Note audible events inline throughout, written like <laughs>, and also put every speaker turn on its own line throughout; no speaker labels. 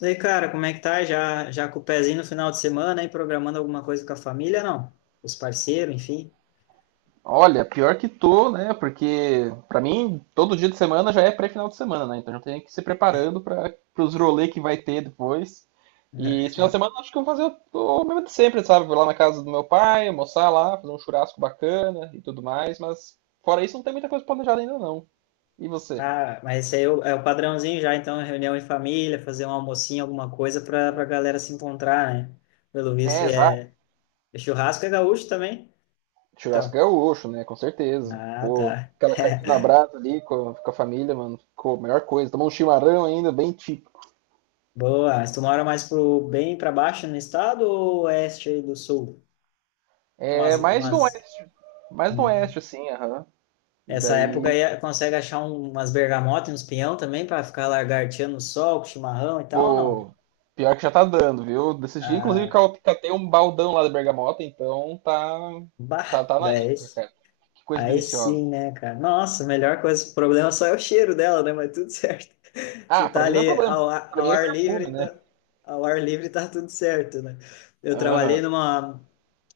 E aí, cara, como é que tá? Já com o pezinho no final de semana aí, programando alguma coisa com a família, não? Os parceiros, enfim.
Olha, pior que tô, né? Porque pra mim todo dia de semana já é pré-final de semana, né? Então já tem que ir se preparando para os rolê que vai ter depois. E esse final de semana eu acho que eu vou fazer o mesmo de sempre, sabe? Vou lá na casa do meu pai, almoçar lá, fazer um churrasco bacana e tudo mais, mas fora isso não tem muita coisa planejada ainda não. E você?
Ah, mas esse aí é o padrãozinho já, então, reunião em família, fazer um almocinho, alguma coisa pra galera se encontrar, né? Pelo visto,
É, exato.
é churrasco é gaúcho também?
Churrasco é
Então,
gaúcho, né? Com certeza.
ah,
Pô,
tá.
aquela carninha na
<laughs>
brasa ali com a família, mano, ficou a melhor coisa. Tomar um chimarrão ainda, bem.
Boa, mas tu mora mais pro bem pra baixo no estado ou oeste aí do sul? É
É
umas,
mais no
umas...
oeste. Mais no
Hum.
oeste, assim, aham. E
Essa
daí,
época aí consegue achar umas bergamotas e uns pinhão também para ficar lagarteando no sol, com chimarrão e tal, não?
pô, pior que já tá dando, viu? Desses dias, inclusive,
Ah,
catei um baldão lá da Bergamota, então tá,
bah,
tá na
daí,
época, cara. Que coisa
aí
deliciosa.
sim, né, cara? Nossa, a melhor coisa, o problema só é o cheiro dela, né? Mas tudo certo. <laughs> Se
Ah, pra
tá
mim não é problema, porque pra
ao
mim é
ar livre,
perfume, né?
tá, ao ar livre tá tudo certo, né? Eu trabalhei
Aham,
numa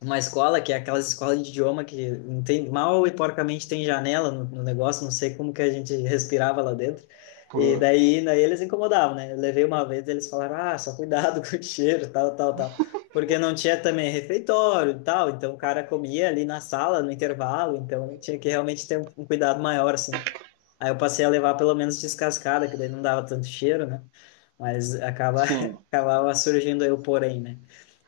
uma escola que é aquelas escolas de idioma que não tem mal e porcamente tem janela no negócio, não sei como que a gente respirava lá dentro. E
putz.
daí eles incomodavam, né? Eu levei uma vez, eles falaram: "Ah, só cuidado <laughs> com o cheiro, tal, tal, tal". Porque não tinha também refeitório e tal, então o cara comia ali na sala, no intervalo, então tinha que realmente ter um cuidado maior assim. Aí eu passei a levar pelo menos descascada, que daí não dava tanto cheiro, né? Mas acaba
Sim.
<laughs> acabava surgindo aí o porém, né?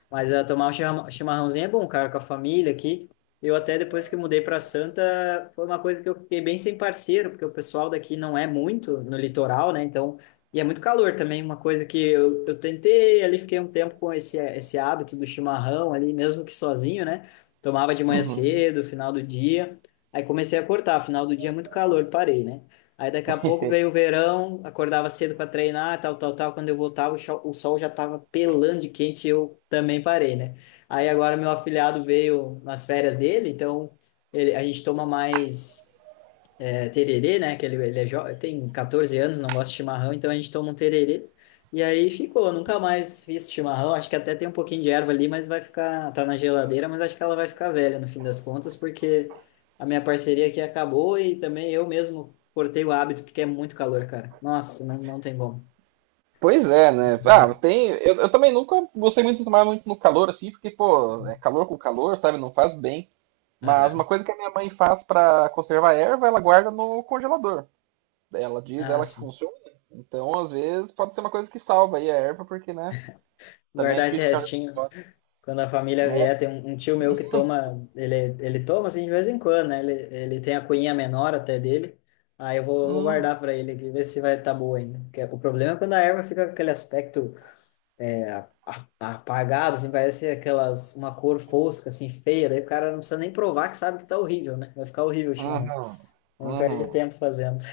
Mas ah, tomar chimarrãozinho é bom, cara, com a família aqui. Eu até depois que mudei para Santa, foi uma coisa que eu fiquei bem sem parceiro, porque o pessoal daqui não é muito no litoral, né? Então, e é muito calor também, uma coisa que eu tentei ali, fiquei um tempo com esse hábito do chimarrão ali, mesmo que sozinho, né? Tomava de manhã
Uhum.
cedo, final do dia. Aí comecei a cortar, final do dia é muito calor, parei, né? Aí daqui a pouco veio o verão, acordava cedo para treinar, tal, tal, tal. Quando eu voltava, o sol já estava pelando de quente e eu também parei, né? Aí agora meu afilhado veio nas férias dele, então ele, a gente toma mais tererê, né? Que ele tem 14 anos, não gosta de chimarrão, então a gente toma um tererê. E aí ficou, nunca mais fiz chimarrão. Acho que até tem um pouquinho de erva ali, mas vai ficar, tá na geladeira, mas acho que ela vai ficar velha no fim das contas, porque a minha parceria aqui acabou e também eu mesmo cortei o hábito, porque é muito calor, cara. Nossa, não tem como.
Pois é,
Não
né? Ah,
dá.
tem. Eu também nunca gostei muito de tomar muito no calor, assim, porque, pô, é calor com calor, sabe? Não faz bem. Mas uma
Aham.
coisa que a minha mãe faz pra conservar a erva, ela guarda no congelador. Ela diz
Ah,
ela que
sim.
funciona. Então, às vezes, pode ser uma coisa que salva aí a erva, porque, né? Também é
Guardar esse
difícil ficar.
restinho. Quando a família
É.
vier, tem um tio meu que toma, ele toma assim de vez em quando, né? Ele tem a cunhinha menor até dele. Aí vou
Hum,
guardar para ele aqui, ver se vai estar tá boa ainda. Porque o problema é quando a erva fica com aquele aspecto é, a- a- apagado, assim, parece aquelas, uma cor fosca, assim, feia. Daí o cara não precisa nem provar que sabe que tá horrível, né? Vai ficar horrível o chimarrão.
uhum,
Nem perde
uhum.
tempo fazendo.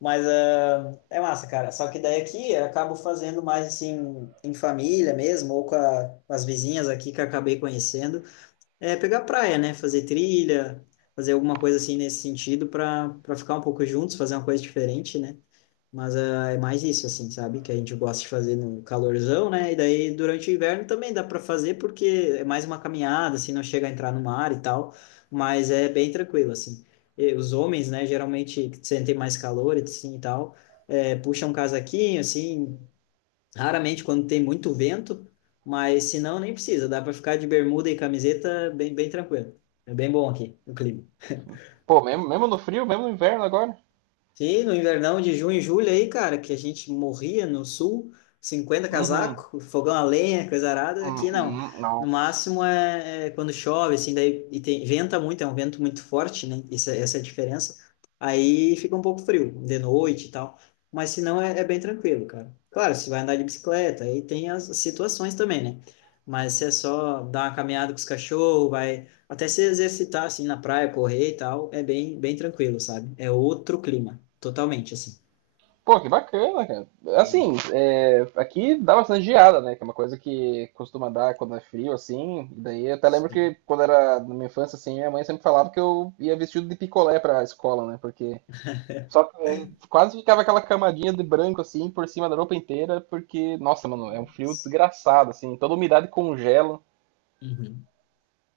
Mas ah, é massa, cara. Só que daí aqui eu acabo fazendo mais assim em família mesmo, ou com as vizinhas aqui que eu acabei conhecendo. É pegar praia, né? Fazer trilha, fazer alguma coisa assim nesse sentido para ficar um pouco juntos, fazer uma coisa diferente, né? Mas é mais isso, assim, sabe? Que a gente gosta de fazer no calorzão, né? E daí durante o inverno também dá para fazer, porque é mais uma caminhada, assim, não chega a entrar no mar e tal, mas é bem tranquilo, assim. E os homens, né, geralmente que sentem mais calor assim, e tal, puxam um casaquinho, assim, raramente quando tem muito vento, mas se não, nem precisa. Dá para ficar de bermuda e camiseta bem tranquilo. É bem bom aqui o clima.
Pô, mesmo, mesmo no frio, mesmo no inverno agora?
Sim, no invernão de junho e julho aí, cara, que a gente morria no sul, cinquenta
Uhum,
casaco, fogão a lenha, coisa arada, aqui não.
uhum,
No
nossa.
máximo é quando chove, assim, daí e tem, venta muito, é um vento muito forte, né? Isso, essa é a diferença. Aí fica um pouco frio, de noite e tal. Mas se não, é bem tranquilo, cara. Claro, se vai andar de bicicleta, aí tem as situações também, né? Mas se é só dar uma caminhada com os cachorros, vai até se exercitar, assim, na praia, correr e tal, é bem tranquilo, sabe? É outro clima, totalmente, assim.
Pô, que bacana, cara.
Hum,
Assim, é, aqui dá bastante geada, né? Que é uma coisa que costuma dar quando é frio, assim. Daí eu até lembro
sim.
que quando era na minha infância, assim, minha mãe sempre falava que eu ia vestido de picolé pra escola, né? Porque só que, é, quase ficava aquela camadinha de branco assim por cima da roupa inteira, porque, nossa, mano, é um frio desgraçado, assim, toda umidade congela.
Uhum.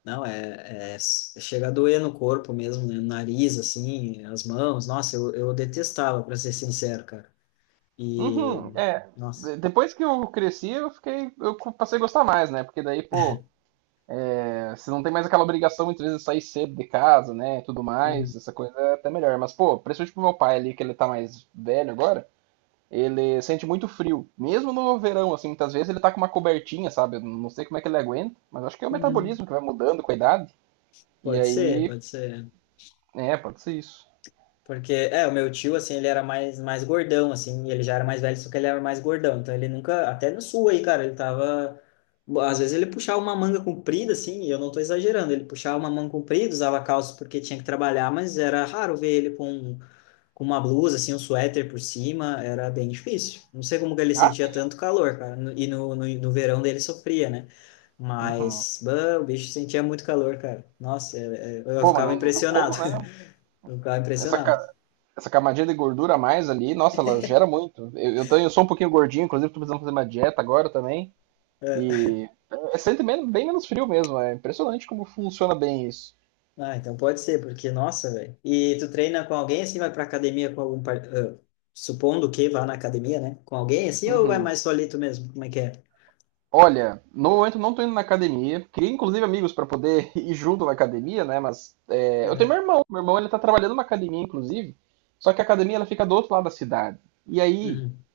Não, é chega a doer no corpo mesmo, né? No nariz, assim, as mãos. Nossa, eu detestava, para ser sincero, cara. E,
Uhum, é.
nossa.
Depois que eu cresci, eu fiquei, eu passei a gostar mais, né? Porque daí, pô, é, você não tem mais aquela obrigação muitas vezes de sair cedo de casa, né? Tudo
Uhum.
mais, essa coisa é até melhor. Mas, pô, principalmente pro meu pai ali, que ele tá mais velho agora, ele sente muito frio. Mesmo no verão, assim, muitas vezes ele tá com uma cobertinha, sabe? Eu não sei como é que ele aguenta, mas acho que é o
Uhum.
metabolismo que vai mudando com a idade. E
Pode ser,
aí,
pode ser.
é, pode ser isso.
Porque, é, o meu tio, assim, ele era mais gordão, assim, e ele já era mais velho, só que ele era mais gordão. Então ele nunca, até no sul aí, cara, ele tava. Às vezes ele puxava uma manga comprida, assim, e eu não tô exagerando, ele puxava uma manga comprida, usava calça porque tinha que trabalhar, mas era raro ver ele com uma blusa, assim, um suéter por cima, era bem difícil. Não sei como que ele
Ah,
sentia
sim.
tanto calor, cara, no verão dele sofria, né?
Uhum.
Mas, bah, o bicho sentia muito calor, cara. Nossa, eu
Pô, mas
ficava
não, não tem
impressionado,
como, né?
<laughs> eu ficava
Essa,
impressionado.
ca- Essa camadinha de gordura a mais ali, nossa, ela gera muito. Eu sou um pouquinho gordinho, inclusive tô precisando fazer uma dieta agora também.
É,
E é, sente bem menos frio mesmo. É impressionante como funciona bem isso.
ah, então pode ser, porque, nossa, velho. E tu treina com alguém assim, vai pra academia com supondo que vá na academia, né? Com alguém assim, ou vai
Uhum.
mais solito mesmo? Como é que é?
Olha, no momento não tô indo na academia. Queria inclusive amigos para poder <laughs> ir junto na academia, né? Mas é, eu tenho
Aham.
meu irmão. Meu irmão ele tá trabalhando numa academia, inclusive. Só que a academia ela fica do outro lado da cidade. E aí,
Uhum.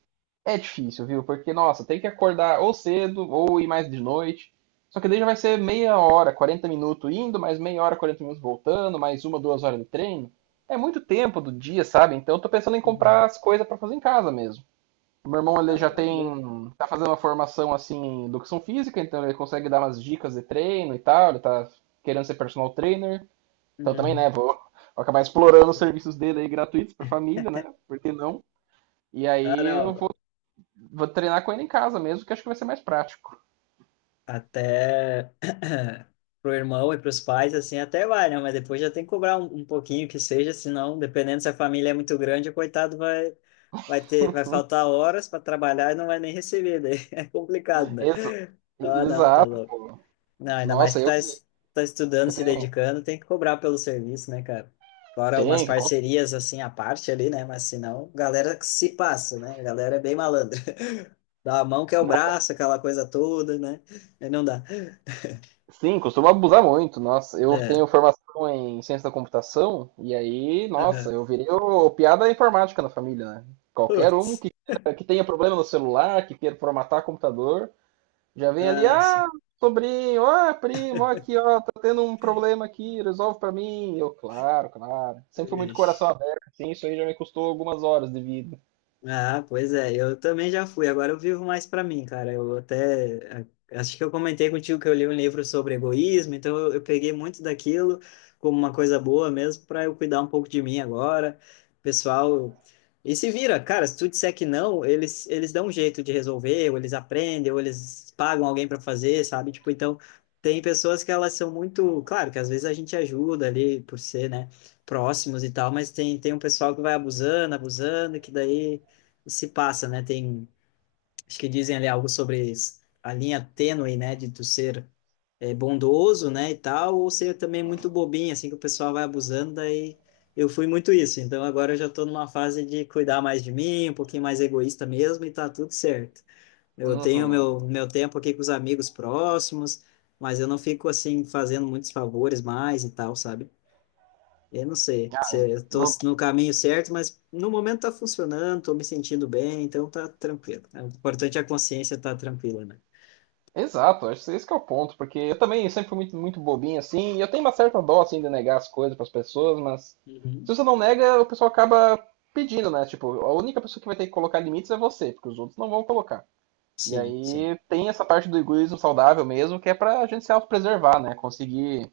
é difícil, viu? Porque, nossa, tem que acordar ou cedo ou ir mais de noite. Só que daí já vai ser 30 min, 40 minutos indo, mais 30 min, 40 minutos voltando, mais uma, 2 horas de treino. É muito tempo do dia, sabe? Então eu tô pensando em comprar
Uhum.
as coisas pra fazer em casa mesmo. O meu irmão ele já
Ah, louco.
tem, tá fazendo uma formação assim em educação física, então ele consegue dar umas dicas de treino e tal, ele tá querendo ser personal trainer. Então também, né,
Uhum.
vou, vou acabar explorando os serviços dele aí gratuitos pra família, né? Por que não? E
Ah,
aí eu
não.
vou treinar com ele em casa mesmo, que acho que vai ser mais prático.
Até <coughs> <clears throat> pro irmão e pros pais, assim, até vai, né? Mas depois já tem que cobrar um pouquinho que seja, senão, dependendo se a família é muito grande, o coitado vai, vai faltar horas para trabalhar e não vai nem receber, daí <laughs> é complicado, né?
Exa-
Ah, não, tá
Exato.
louco. Não, ainda mais
Nossa,
que
eu que
tá estudando,
eu
se
tenho.
dedicando, tem que cobrar pelo serviço, né, cara? Fora umas
Tem, que cons-
parcerias assim à parte ali, né? Mas senão, galera que se passa, né? A galera é bem malandra. <laughs> Dá a mão que é o braço, aquela coisa toda, né? Aí não dá.
Sim, costumo abusar muito. Nossa, eu
É.
tenho formação em ciência da computação, e aí, nossa,
Aham.
eu virei o piada informática na família, né? Qualquer um
Putz.
que, que tenha problema no celular, que queira formatar computador, já vem ali,
Acha.
ah, sobrinho, ah, primo, ó aqui, ó, tá tendo um problema aqui, resolve pra mim. Eu, claro, claro. Sempre fui muito coração
Ixi.
aberto, assim, isso aí já me custou algumas horas de vida.
Ah, pois é, eu também já fui, agora eu vivo mais para mim, cara. Eu até acho que eu comentei contigo que eu li um livro sobre egoísmo, então eu peguei muito daquilo como uma coisa boa mesmo para eu cuidar um pouco de mim agora. Pessoal, e se vira, cara, se tu disser que não, eles dão um jeito de resolver, ou eles aprendem, ou eles pagam alguém para fazer, sabe? Tipo, então tem pessoas que elas são muito, claro, que às vezes a gente ajuda ali por ser, né, próximos e tal, mas tem um pessoal que vai abusando, abusando, que daí se passa, né? Tem, acho que dizem ali algo sobre a linha tênue, né? De tu ser bondoso, né? E tal, ou ser também muito bobinho, assim, que o pessoal vai abusando, daí eu fui muito isso. Então agora eu já tô numa fase de cuidar mais de mim, um pouquinho mais egoísta mesmo, e tá tudo certo. Eu tenho
Uhum.
meu tempo aqui com os amigos próximos, mas eu não fico, assim, fazendo muitos favores mais e tal, sabe? Eu não sei se eu tô
Não-
no caminho certo, mas no momento tá funcionando, tô me sentindo bem, então tá tranquilo. É, o importante é a consciência estar tranquila, né?
Exato, acho que esse que é o ponto, porque eu também sempre fui muito, muito bobinho assim, e eu tenho uma certa dó assim de negar as coisas para as pessoas, mas
Uhum.
se você não nega, o pessoal acaba pedindo, né? Tipo, a única pessoa que vai ter que colocar limites é você, porque os outros não vão colocar. E
Sim.
aí tem essa parte do egoísmo saudável mesmo, que é pra gente se autopreservar, né? Conseguir.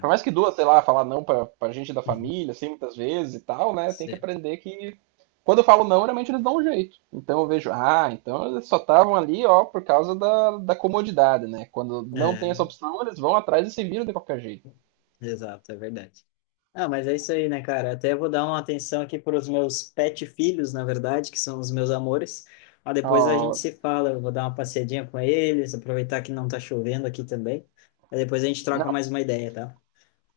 Por mais que duas, sei lá, falar não pra gente da
Uhum.
família, assim, muitas vezes e tal, né? Tem que
Sim.
aprender que quando eu falo não, realmente eles dão um jeito. Então eu vejo, ah, então eles só estavam ali, ó, por causa da comodidade, né? Quando não tem essa
É,
opção, eles vão atrás e se viram de qualquer jeito.
exato, é verdade. Ah, mas é isso aí, né, cara? Até vou dar uma atenção aqui para os meus pet filhos, na verdade, que são os meus amores. Mas depois a gente
Ó,
se fala, eu vou dar uma passeadinha com eles, aproveitar que não tá chovendo aqui também. Aí depois a gente troca
não,
mais uma ideia, tá?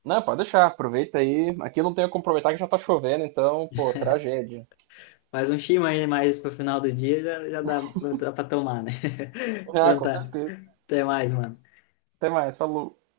não, pode deixar, aproveita aí. Aqui não tem como aproveitar que já tá chovendo, então, pô, tragédia.
Mas um chima aí mais pro final do dia já dá pra tomar, né? <laughs>
Ah,
Então
com
tá.
certeza.
Até mais, mano.
Até mais, falou.